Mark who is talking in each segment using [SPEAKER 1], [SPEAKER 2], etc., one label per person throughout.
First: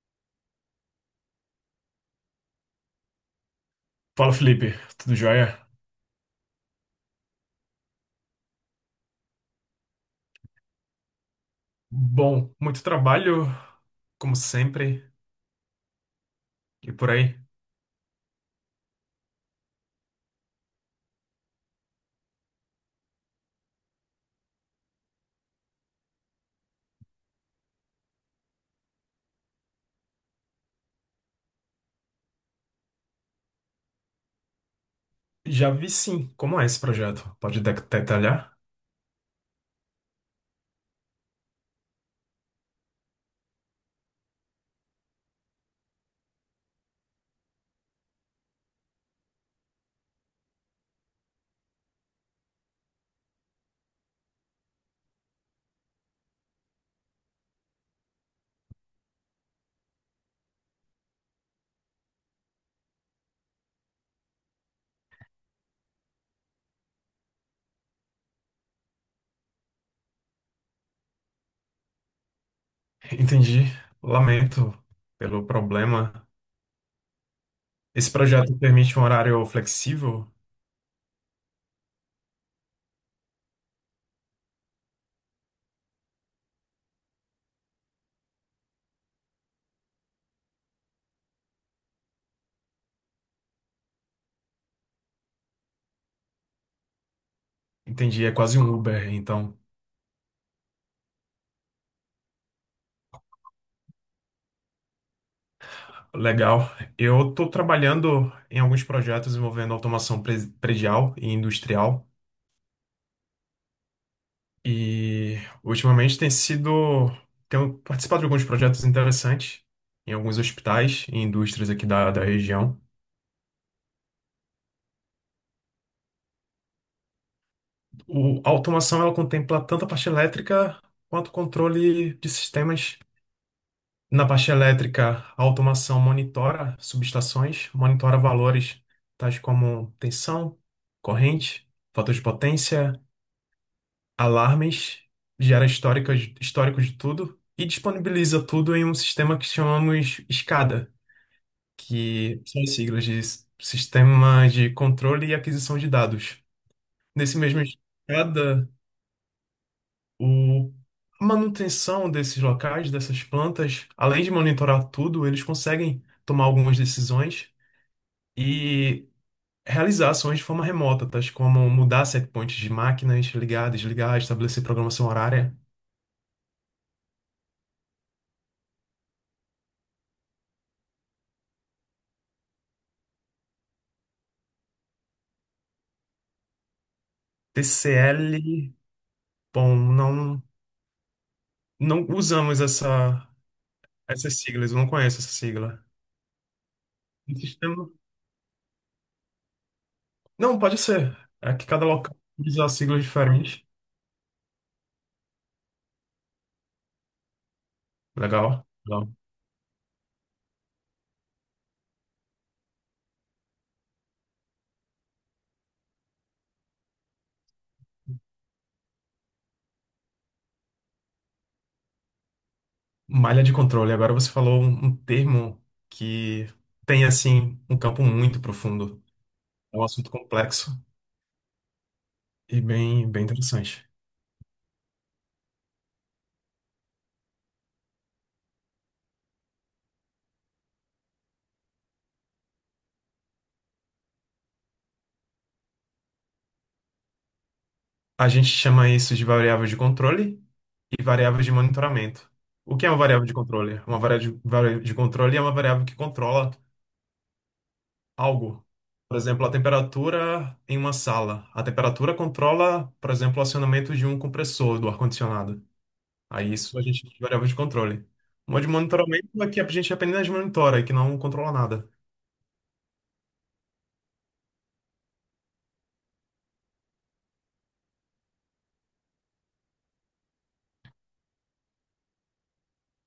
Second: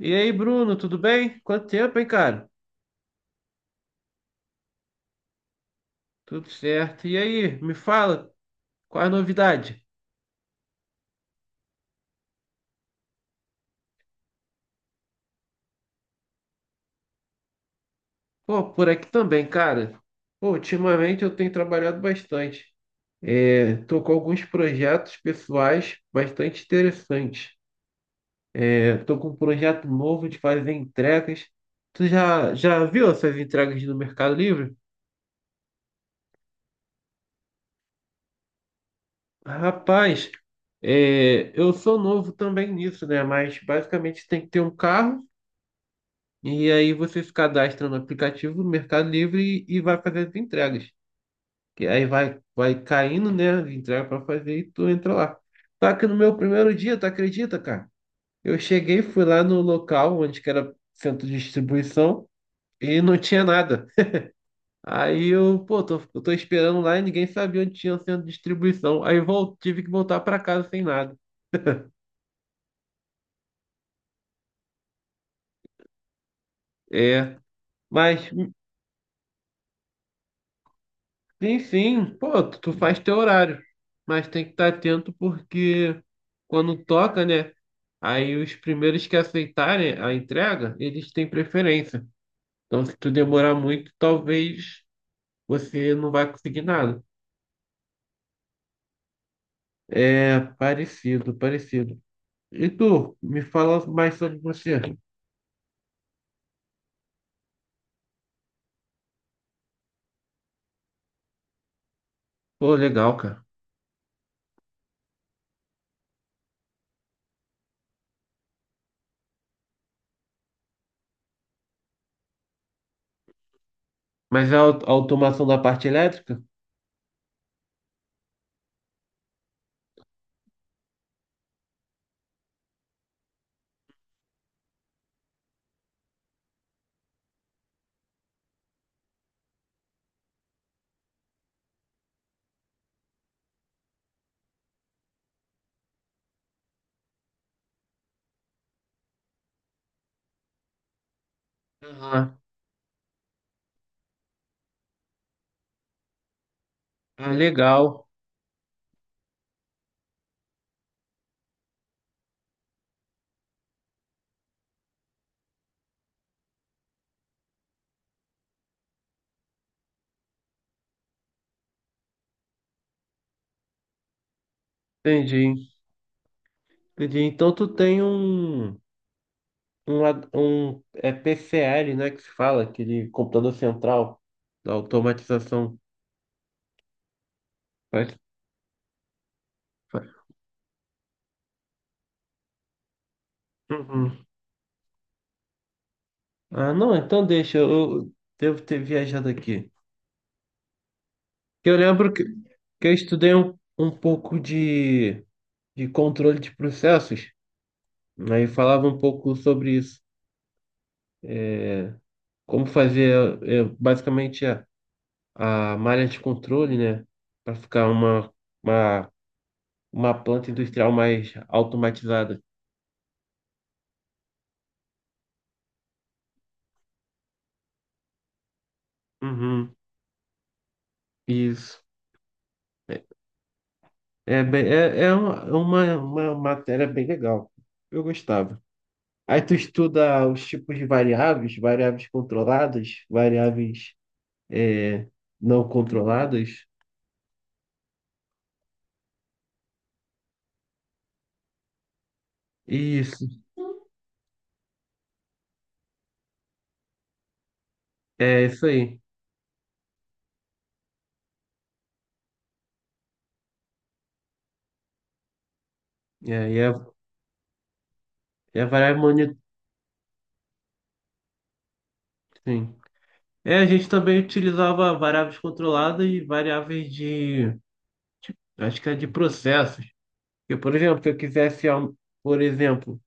[SPEAKER 1] E aí, Bruno, tudo bem? Quanto tempo, hein, cara?
[SPEAKER 2] Fala, Felipe. Tudo jóia?
[SPEAKER 1] Tudo certo. E aí, me fala, qual é a novidade?
[SPEAKER 2] Bom, muito trabalho, como sempre, e por aí.
[SPEAKER 1] Pô, por aqui também, cara. Pô, ultimamente eu tenho trabalhado bastante. Tô com alguns projetos pessoais bastante interessantes. Tô com um projeto novo de fazer entregas. Tu já viu essas entregas no Mercado Livre?
[SPEAKER 2] Já vi sim como é esse projeto. Pode detalhar?
[SPEAKER 1] Rapaz, eu sou novo também nisso, né? Mas basicamente tem que ter um carro. E aí você se cadastra no aplicativo do Mercado Livre e vai fazer as entregas. Que aí vai caindo, né, as entregas para fazer e tu entra lá. Só que no meu primeiro dia, tu acredita, cara? Eu cheguei, fui lá no local onde que era centro de distribuição e não tinha nada. Aí eu, pô, eu tô esperando lá e ninguém sabia onde tinha o centro de distribuição. Tive que voltar para casa sem nada.
[SPEAKER 2] Entendi. Lamento pelo problema.
[SPEAKER 1] É,
[SPEAKER 2] Esse
[SPEAKER 1] mas...
[SPEAKER 2] projeto permite um horário flexível?
[SPEAKER 1] Sim, sim. Pô, tu faz teu horário, mas tem que estar atento porque quando toca, né? Aí os primeiros que aceitarem a entrega, eles têm preferência. Então, se tu demorar muito, talvez você não vai conseguir nada.
[SPEAKER 2] Entendi, é quase um Uber, então.
[SPEAKER 1] É parecido, parecido. E tu, me fala mais sobre você.
[SPEAKER 2] Legal. Eu estou trabalhando em alguns projetos envolvendo automação predial e industrial.
[SPEAKER 1] Pô, legal, cara.
[SPEAKER 2] E ultimamente tem sido. Tenho participado de alguns projetos interessantes em alguns hospitais e indústrias aqui da região.
[SPEAKER 1] Mas é a a automação da parte elétrica?
[SPEAKER 2] A automação ela contempla tanto a parte elétrica quanto o controle de sistemas. Na parte elétrica, a automação monitora subestações, monitora valores tais como tensão, corrente, fator de potência, alarmes, gera histórico de tudo e disponibiliza tudo em um sistema que chamamos SCADA,
[SPEAKER 1] Aham.
[SPEAKER 2] que são as siglas de Sistema de Controle e Aquisição de Dados.
[SPEAKER 1] Ah,
[SPEAKER 2] Nesse mesmo
[SPEAKER 1] legal.
[SPEAKER 2] cada o a manutenção desses locais, dessas plantas, além de monitorar tudo, eles conseguem tomar algumas decisões e realizar ações de forma remota, tais como mudar setpoints de máquinas, ligar, desligar, estabelecer programação horária.
[SPEAKER 1] Entendi. Entendi. Então tu tem um. Um, ad- Um é PCL, né, que se fala, aquele computador central da automatização. Faz-
[SPEAKER 2] TCL, bom,
[SPEAKER 1] faz-
[SPEAKER 2] não usamos essa
[SPEAKER 1] Uhum.
[SPEAKER 2] essas siglas, eu não conheço essa sigla.
[SPEAKER 1] Ah, não, então deixa, eu devo ter viajado aqui.
[SPEAKER 2] Não, pode ser. É que
[SPEAKER 1] Eu
[SPEAKER 2] cada
[SPEAKER 1] lembro
[SPEAKER 2] local usa
[SPEAKER 1] que eu
[SPEAKER 2] siglas
[SPEAKER 1] estudei
[SPEAKER 2] diferentes.
[SPEAKER 1] um pouco de controle de processos, aí
[SPEAKER 2] Legal,
[SPEAKER 1] falava um
[SPEAKER 2] legal.
[SPEAKER 1] pouco sobre isso, é, como fazer é, basicamente a malha de controle, né, para ficar uma, uma planta industrial mais automatizada.
[SPEAKER 2] Malha de controle. Agora você falou um termo que tem, assim, um campo muito profundo.
[SPEAKER 1] Uhum.
[SPEAKER 2] É um assunto complexo
[SPEAKER 1] Isso.
[SPEAKER 2] e bem, bem interessante.
[SPEAKER 1] É, bem, é uma matéria bem legal. Eu gostava. Aí tu estuda os tipos de variáveis, variáveis controladas, variáveis, é, não controladas.
[SPEAKER 2] A gente chama isso de variável de controle e variável de monitoramento. O que é uma variável
[SPEAKER 1] Isso,
[SPEAKER 2] de controle? Uma variável de controle é uma variável que controla
[SPEAKER 1] é
[SPEAKER 2] algo.
[SPEAKER 1] isso aí.
[SPEAKER 2] Por exemplo, a temperatura em uma sala. A temperatura controla, por exemplo, o acionamento de um compressor do ar-condicionado.
[SPEAKER 1] É,
[SPEAKER 2] Aí
[SPEAKER 1] e é
[SPEAKER 2] isso a gente variável de controle. Uma
[SPEAKER 1] e a
[SPEAKER 2] de
[SPEAKER 1] variável
[SPEAKER 2] monitoramento
[SPEAKER 1] monitor,
[SPEAKER 2] é que a gente apenas monitora, que não controla nada.
[SPEAKER 1] sim. É, a gente também utilizava variáveis controladas e variáveis de, acho que é de processos. Porque, por exemplo, se eu quisesse, por exemplo,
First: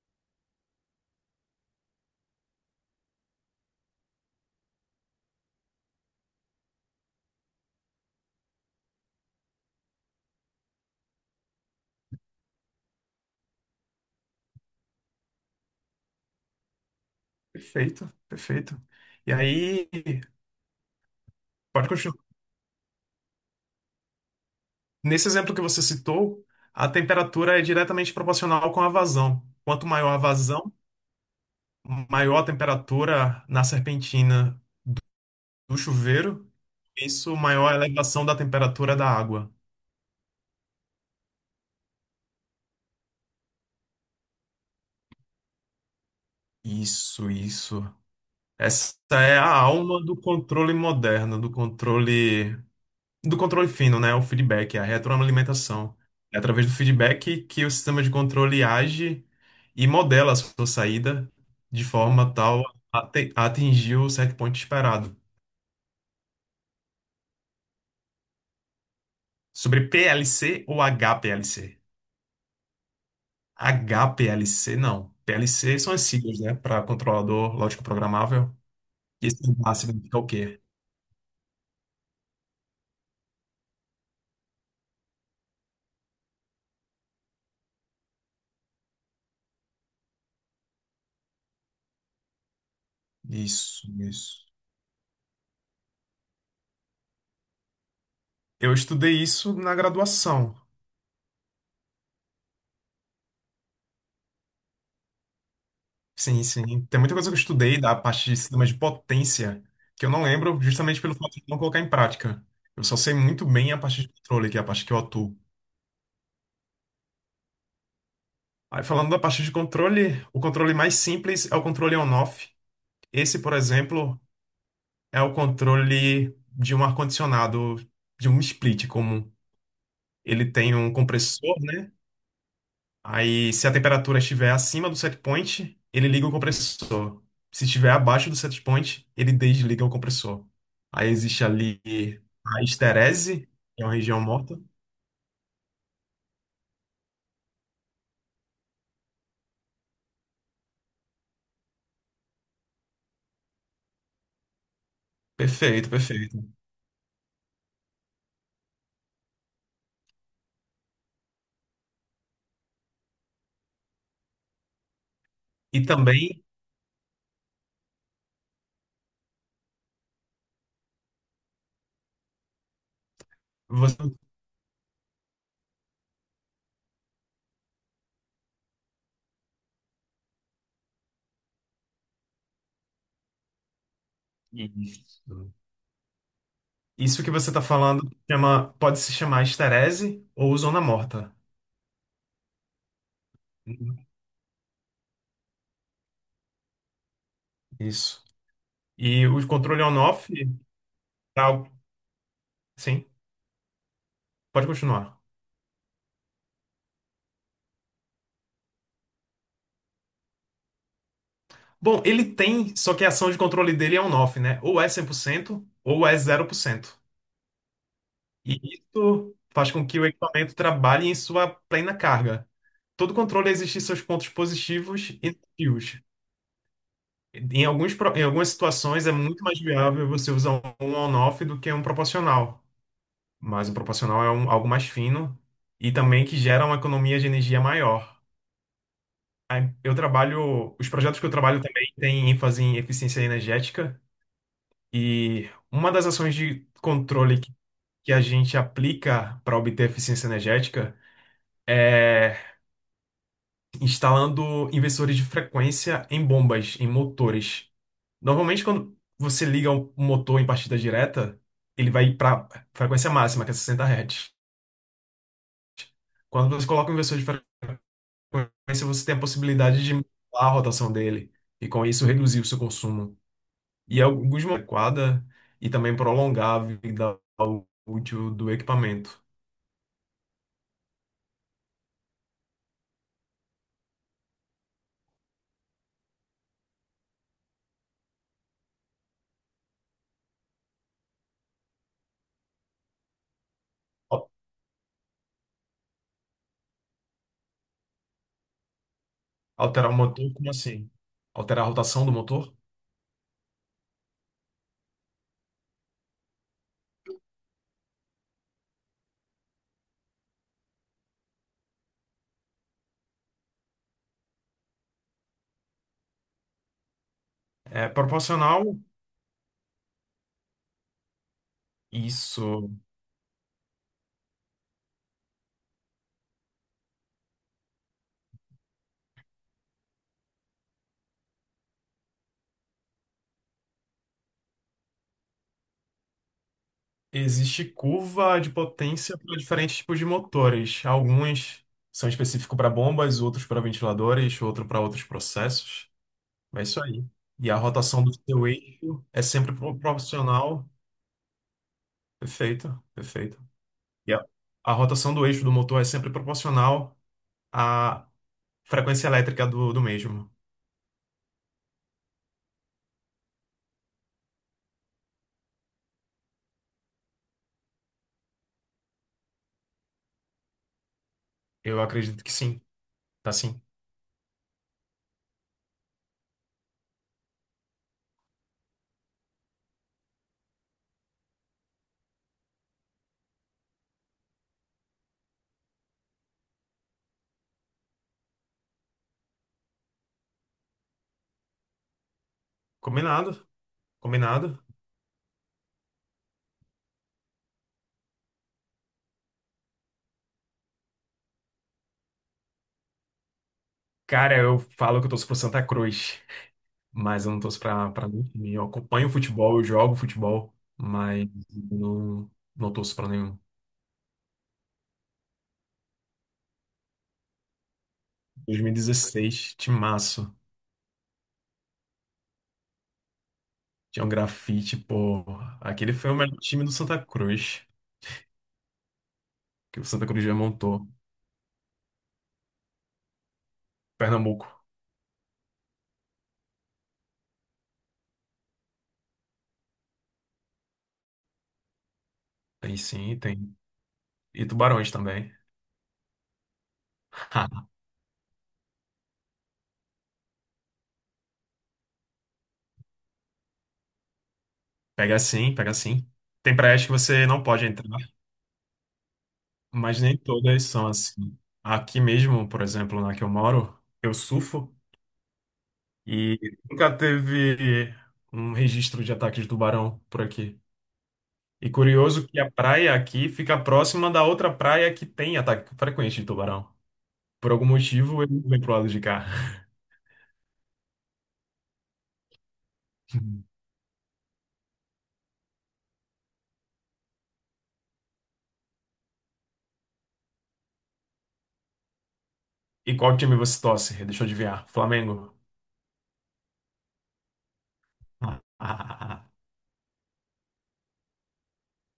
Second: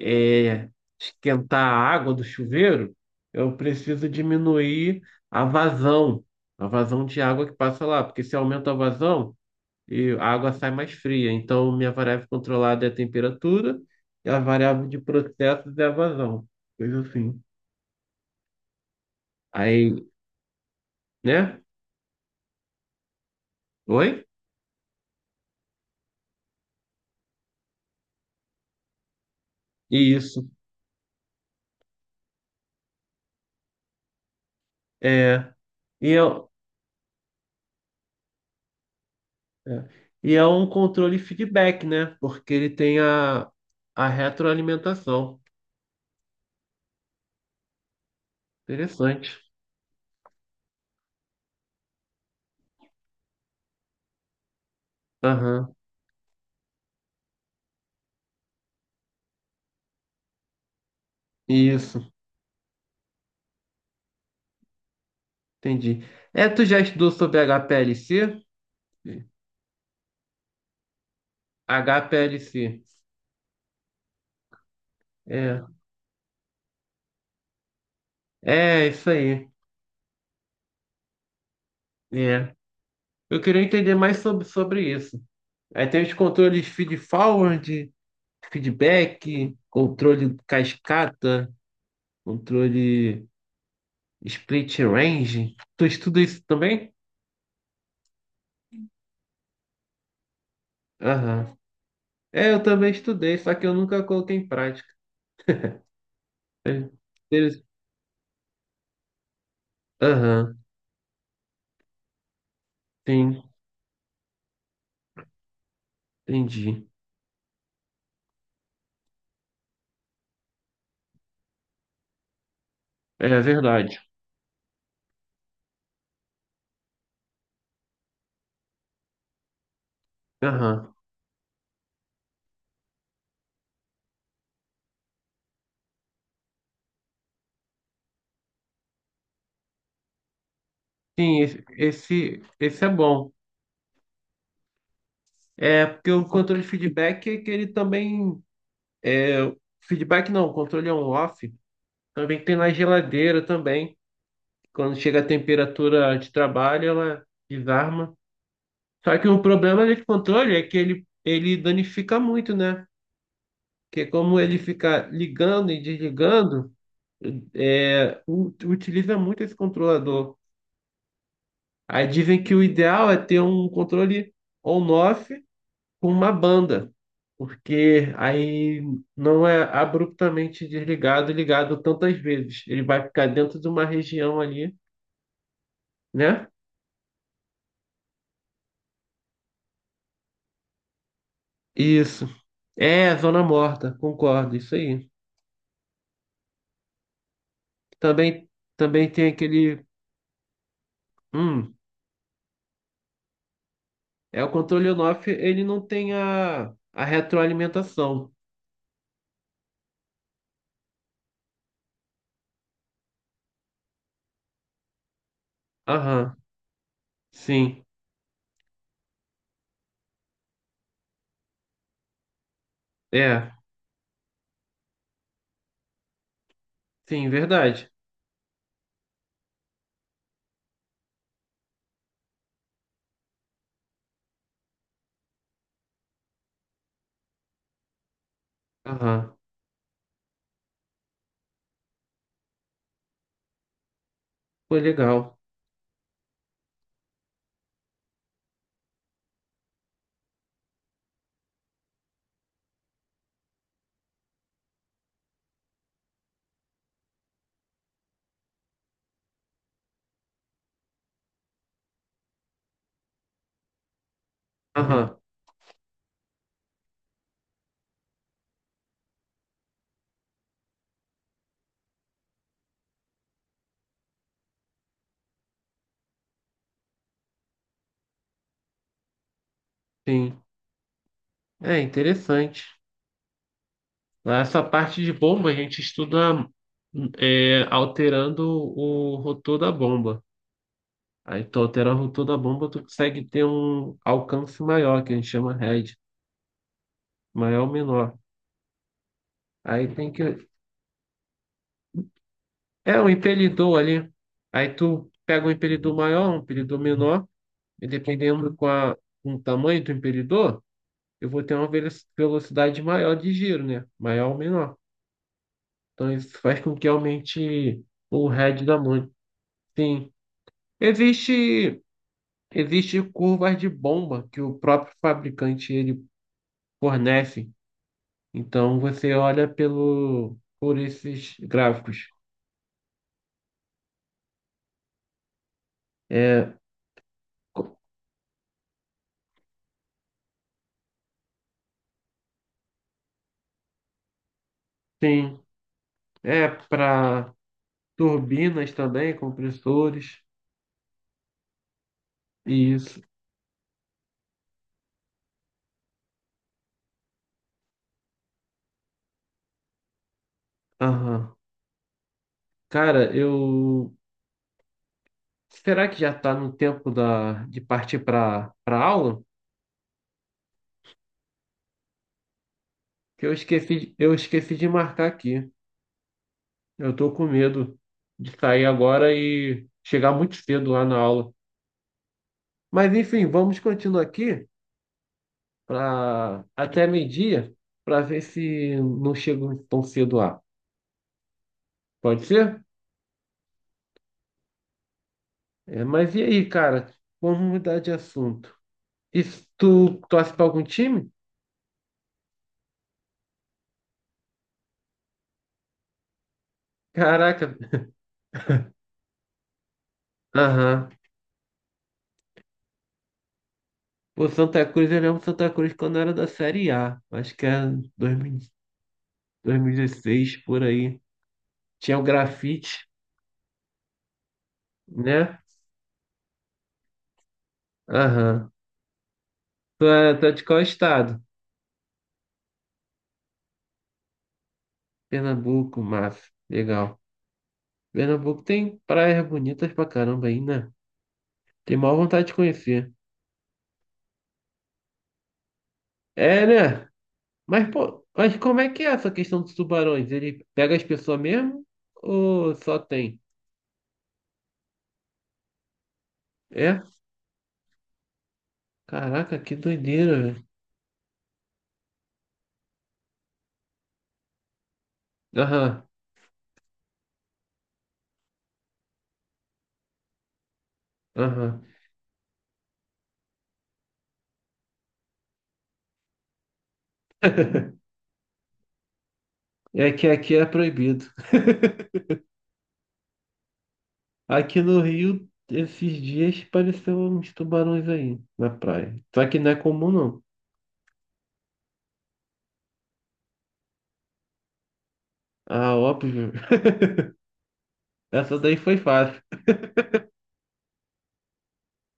[SPEAKER 1] é, esquentar a água do chuveiro, eu preciso diminuir a vazão, a vazão de água que passa lá, porque se aumenta a vazão, e a água sai mais fria. Então, minha variável controlada é a temperatura e a variável de processos é a vazão, coisa assim.
[SPEAKER 2] Perfeito, perfeito. E aí,
[SPEAKER 1] Aí, né?
[SPEAKER 2] pode continuar.
[SPEAKER 1] Oi?
[SPEAKER 2] Nesse exemplo que você citou, a temperatura é diretamente proporcional com a vazão. Quanto maior a
[SPEAKER 1] Isso.
[SPEAKER 2] vazão, maior a temperatura na serpentina
[SPEAKER 1] É,
[SPEAKER 2] do
[SPEAKER 1] e é,
[SPEAKER 2] chuveiro, isso maior a elevação da temperatura da água.
[SPEAKER 1] é, é um controle feedback, né? Porque ele tem a retroalimentação.
[SPEAKER 2] Isso, isso. Essa é
[SPEAKER 1] Interessante.
[SPEAKER 2] a alma do controle moderno, do controle fino, né? O feedback, a
[SPEAKER 1] Aham.
[SPEAKER 2] retroalimentação. É através do feedback que o sistema de controle age e modela a sua saída de
[SPEAKER 1] Isso.
[SPEAKER 2] forma tal a atingir o set point esperado.
[SPEAKER 1] Entendi. É, tu já estudou sobre HPLC?
[SPEAKER 2] Sobre PLC ou HPLC?
[SPEAKER 1] HPLC.
[SPEAKER 2] HPLC não.
[SPEAKER 1] É,
[SPEAKER 2] PLC são as siglas, né? Para controlador lógico programável.
[SPEAKER 1] é isso
[SPEAKER 2] E esse
[SPEAKER 1] aí.
[SPEAKER 2] H significa o quê?
[SPEAKER 1] É. Eu queria entender mais sobre, sobre isso. Aí tem os controles feed forward, feedback, controle cascata, controle
[SPEAKER 2] Isso, isso.
[SPEAKER 1] split range. Tu estuda isso também?
[SPEAKER 2] Eu estudei isso na graduação.
[SPEAKER 1] Aham. É, eu também estudei, só que eu nunca coloquei em prática.
[SPEAKER 2] Sim, sim. Tem muita coisa que eu
[SPEAKER 1] Eles-
[SPEAKER 2] estudei da parte de sistemas de potência que eu não
[SPEAKER 1] aham,
[SPEAKER 2] lembro justamente pelo fato de não colocar em prática. Eu só sei
[SPEAKER 1] sim,
[SPEAKER 2] muito bem a parte de controle, que é a parte que eu atuo.
[SPEAKER 1] entendi.
[SPEAKER 2] Aí, falando da parte de controle, o controle mais simples é o controle on-off.
[SPEAKER 1] É
[SPEAKER 2] Esse, por
[SPEAKER 1] verdade.
[SPEAKER 2] exemplo, é o controle de um ar-condicionado, de um split comum. Ele tem um
[SPEAKER 1] Aham.
[SPEAKER 2] compressor, né? Aí, se a temperatura estiver acima do set point, ele liga o compressor. Se estiver abaixo do set point, ele desliga o compressor. Aí
[SPEAKER 1] Sim,
[SPEAKER 2] existe ali a
[SPEAKER 1] esse é bom.
[SPEAKER 2] esterese, que é uma região morta.
[SPEAKER 1] É, porque o controle de feedback é que ele também. Feedback não, controle é on-off. Também tem na geladeira também. Quando chega a
[SPEAKER 2] Perfeito,
[SPEAKER 1] temperatura de
[SPEAKER 2] perfeito.
[SPEAKER 1] trabalho, ela desarma. Só que o problema desse controle é que ele danifica muito, né? Porque como ele fica ligando
[SPEAKER 2] E
[SPEAKER 1] e
[SPEAKER 2] também
[SPEAKER 1] desligando, é, utiliza muito esse controlador. Aí dizem que o ideal é ter um
[SPEAKER 2] você.
[SPEAKER 1] controle on-off com uma banda, porque aí não é abruptamente desligado e ligado tantas vezes. Ele vai ficar dentro de uma região ali,
[SPEAKER 2] Isso.
[SPEAKER 1] né?
[SPEAKER 2] Isso que você está falando pode se chamar esterese ou zona morta.
[SPEAKER 1] Isso. É, zona morta, concordo, isso aí.
[SPEAKER 2] Isso.
[SPEAKER 1] Também, também tem
[SPEAKER 2] E o controle
[SPEAKER 1] aquele.
[SPEAKER 2] on-off, pra-
[SPEAKER 1] Hum,
[SPEAKER 2] sim,
[SPEAKER 1] é o
[SPEAKER 2] pode
[SPEAKER 1] controle
[SPEAKER 2] continuar.
[SPEAKER 1] on-off, ele não tem a retroalimentação.
[SPEAKER 2] Bom, ele tem, só que a ação de controle dele é on-off, né? Ou é 100%, ou é
[SPEAKER 1] Aham,
[SPEAKER 2] 0%.
[SPEAKER 1] sim.
[SPEAKER 2] E isso faz com que o equipamento trabalhe em sua plena carga. Todo controle
[SPEAKER 1] É,
[SPEAKER 2] existe seus pontos positivos e negativos.
[SPEAKER 1] sim,
[SPEAKER 2] Em
[SPEAKER 1] verdade.
[SPEAKER 2] alguns, pro- em algumas situações é muito mais viável você usar um on-off do que um proporcional. Mas um proporcional é algo mais fino e também que gera uma economia de energia maior.
[SPEAKER 1] Aham,
[SPEAKER 2] Aí os projetos que eu trabalho também têm ênfase em eficiência energética.
[SPEAKER 1] foi legal.
[SPEAKER 2] E uma das ações de controle que a gente aplica para obter eficiência energética é instalando inversores de frequência em bombas, em motores. Normalmente, quando você liga um motor em partida direta, ele vai para frequência máxima, que é 60 Hz.
[SPEAKER 1] Aham,
[SPEAKER 2] Quando você coloca um inversor de frequência, você tem a possibilidade de mudar a rotação dele e, com isso, reduzir o seu consumo. E é alguns momentos adequada e também prolongar a vida útil do equipamento.
[SPEAKER 1] sim. É interessante. Né? Essa parte de bomba a gente estuda é, alterando o rotor da bomba. Aí tu altera o rotor da bomba, tu consegue ter um alcance maior, que a gente chama head, maior ou menor. Aí
[SPEAKER 2] Alterar o
[SPEAKER 1] tem
[SPEAKER 2] motor,
[SPEAKER 1] que.
[SPEAKER 2] como assim? Alterar a rotação do motor?
[SPEAKER 1] É um impelidor ali. Aí tu pega um impelidor maior, um impelidor menor, e dependendo com o tamanho do impelidor, eu vou ter uma velocidade maior de giro, né? Maior ou menor. Então isso faz com que aumente
[SPEAKER 2] É
[SPEAKER 1] o
[SPEAKER 2] proporcional.
[SPEAKER 1] head da mão. Sim. Existe.
[SPEAKER 2] Isso.
[SPEAKER 1] Existem curvas de bomba que o próprio fabricante ele fornece. Então você olha pelo por esses gráficos. É,
[SPEAKER 2] Existe
[SPEAKER 1] co-
[SPEAKER 2] curva de potência para diferentes tipos de motores. Alguns são específicos para bombas, outros para ventiladores, outro para outros
[SPEAKER 1] tem
[SPEAKER 2] processos.
[SPEAKER 1] é
[SPEAKER 2] É isso aí.
[SPEAKER 1] para
[SPEAKER 2] E a rotação do seu
[SPEAKER 1] turbinas
[SPEAKER 2] eixo
[SPEAKER 1] também,
[SPEAKER 2] é sempre
[SPEAKER 1] compressores
[SPEAKER 2] proporcional.
[SPEAKER 1] e
[SPEAKER 2] Perfeito,
[SPEAKER 1] isso.
[SPEAKER 2] perfeito. E a rotação do eixo do motor é sempre proporcional à frequência elétrica do mesmo.
[SPEAKER 1] Aham. Cara, eu será que já está no tempo da de partir para para aula?
[SPEAKER 2] Eu acredito que sim.
[SPEAKER 1] Que
[SPEAKER 2] Tá sim.
[SPEAKER 1] eu esqueci de marcar aqui. Eu tô com medo de sair agora e chegar muito cedo lá na aula. Mas enfim, vamos continuar aqui para até meio-dia para ver se não chego tão cedo lá. Pode ser?
[SPEAKER 2] Combinado, combinado.
[SPEAKER 1] É, mas e aí, cara? Vamos mudar de assunto. E se tu torce para algum time?
[SPEAKER 2] Cara, eu falo que eu torço pro Santa Cruz, mas eu não
[SPEAKER 1] Caraca.
[SPEAKER 2] torço pra nenhum time. Eu acompanho futebol, eu jogo futebol,
[SPEAKER 1] Aham.
[SPEAKER 2] mas não, não torço pra nenhum.
[SPEAKER 1] O Santa Cruz, eu lembro do Santa Cruz quando era da Série A. Acho que era dois mil
[SPEAKER 2] 2016,
[SPEAKER 1] dois mil e
[SPEAKER 2] timaço.
[SPEAKER 1] 2016, por aí. Tinha o grafite,
[SPEAKER 2] Tinha um grafite, pô.
[SPEAKER 1] né?
[SPEAKER 2] Aquele foi o melhor time do Santa Cruz,
[SPEAKER 1] Aham.
[SPEAKER 2] que o Santa Cruz
[SPEAKER 1] Tu é
[SPEAKER 2] já
[SPEAKER 1] de qual
[SPEAKER 2] montou.
[SPEAKER 1] estado?
[SPEAKER 2] Pernambuco.
[SPEAKER 1] Pernambuco, massa. Legal. Pernambuco tem praias bonitas pra caramba aí, né? Tem maior vontade de
[SPEAKER 2] Aí
[SPEAKER 1] conhecer.
[SPEAKER 2] sim, tem. E tubarões também.
[SPEAKER 1] É, né? Mas, pô, mas como é que é essa questão dos tubarões? Ele pega as pessoas mesmo ou só tem?
[SPEAKER 2] Pega sim, pega sim. Tem
[SPEAKER 1] É?
[SPEAKER 2] praias que você não pode entrar,
[SPEAKER 1] Caraca, que
[SPEAKER 2] mas
[SPEAKER 1] doideira,
[SPEAKER 2] nem
[SPEAKER 1] velho.
[SPEAKER 2] todas são assim. Aqui mesmo, por exemplo, na que eu moro, eu surfo.
[SPEAKER 1] Aham,
[SPEAKER 2] E nunca teve um registro de ataque de tubarão por aqui.
[SPEAKER 1] aham.
[SPEAKER 2] E curioso que a praia aqui fica próxima da outra praia que tem ataque frequente de tubarão. Por algum motivo, ele vem pro lado de cá.
[SPEAKER 1] É que aqui é proibido. Aqui no Rio, esses dias apareceu uns tubarões aí na praia. Só que não é comum, não.
[SPEAKER 2] E qual time você torce? Deixa eu adivinhar. Flamengo.
[SPEAKER 1] Ah, óbvio. Essa daí foi fácil.
[SPEAKER 2] Ah,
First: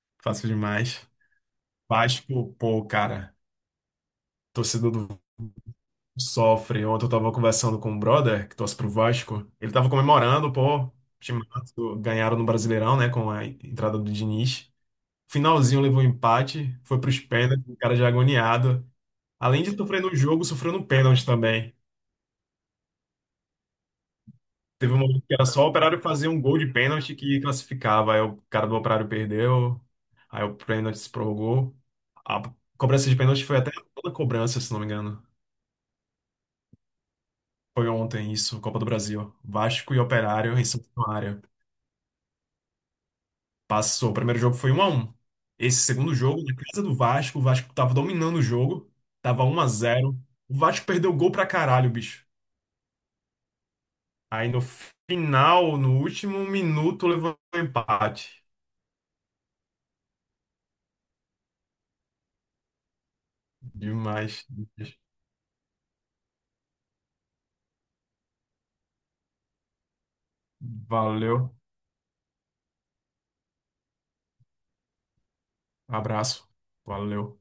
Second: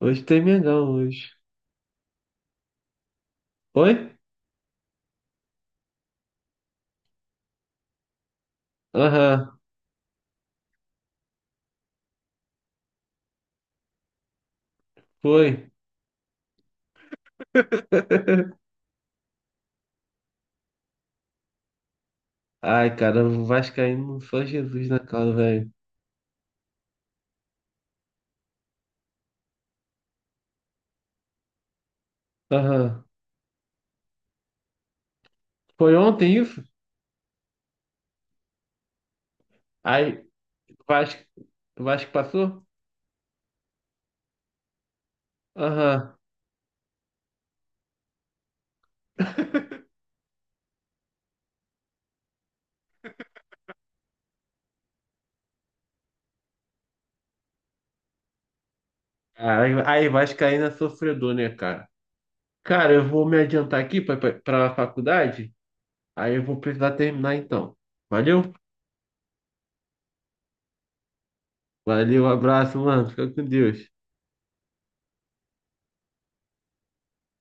[SPEAKER 1] Hoje tem
[SPEAKER 2] fácil
[SPEAKER 1] Mengão,
[SPEAKER 2] demais.
[SPEAKER 1] hoje.
[SPEAKER 2] Vasco, pô, cara,
[SPEAKER 1] Oi?
[SPEAKER 2] torcedor do Vasco sofre. Ontem eu tava conversando com um brother que torce pro Vasco.
[SPEAKER 1] Aham.
[SPEAKER 2] Ele tava comemorando, pô, o time ganharam no Brasileirão, né, com a entrada do Diniz.
[SPEAKER 1] Foi.
[SPEAKER 2] Finalzinho levou um empate, foi para os pênaltis, o cara já agoniado. Além de sofrer no jogo, sofreu no pênalti também.
[SPEAKER 1] Ai, cara, o Vascaíno só Jesus
[SPEAKER 2] Teve
[SPEAKER 1] na
[SPEAKER 2] um momento que
[SPEAKER 1] causa,
[SPEAKER 2] era só o
[SPEAKER 1] velho.
[SPEAKER 2] Operário fazer um gol de pênalti que classificava. Aí o cara do Operário perdeu, aí o pênalti se prorrogou. A
[SPEAKER 1] Aham.
[SPEAKER 2] cobrança de pênalti foi até toda cobrança, se não me engano.
[SPEAKER 1] Foi ontem isso?
[SPEAKER 2] Foi ontem isso, Copa do Brasil. Vasco e
[SPEAKER 1] Aí,
[SPEAKER 2] Operário em Santa
[SPEAKER 1] Vasco,
[SPEAKER 2] Maria.
[SPEAKER 1] Vasco passou?
[SPEAKER 2] Passou. O primeiro jogo foi 1 a 1. Esse segundo
[SPEAKER 1] Aham.
[SPEAKER 2] jogo, na casa do Vasco, o Vasco tava dominando o jogo, tava 1 a 0. O Vasco perdeu o gol pra caralho, bicho. Aí no final, no último minuto, levou um empate.
[SPEAKER 1] Aí, aí, Vascaína é sofredor, né, cara? Cara, eu vou me adiantar aqui
[SPEAKER 2] Demais,
[SPEAKER 1] para a
[SPEAKER 2] demais.
[SPEAKER 1] faculdade. Aí eu vou precisar terminar então. Valeu?
[SPEAKER 2] Valeu.
[SPEAKER 1] Valeu, abraço, mano. Fica com Deus.
[SPEAKER 2] Abraço. Valeu.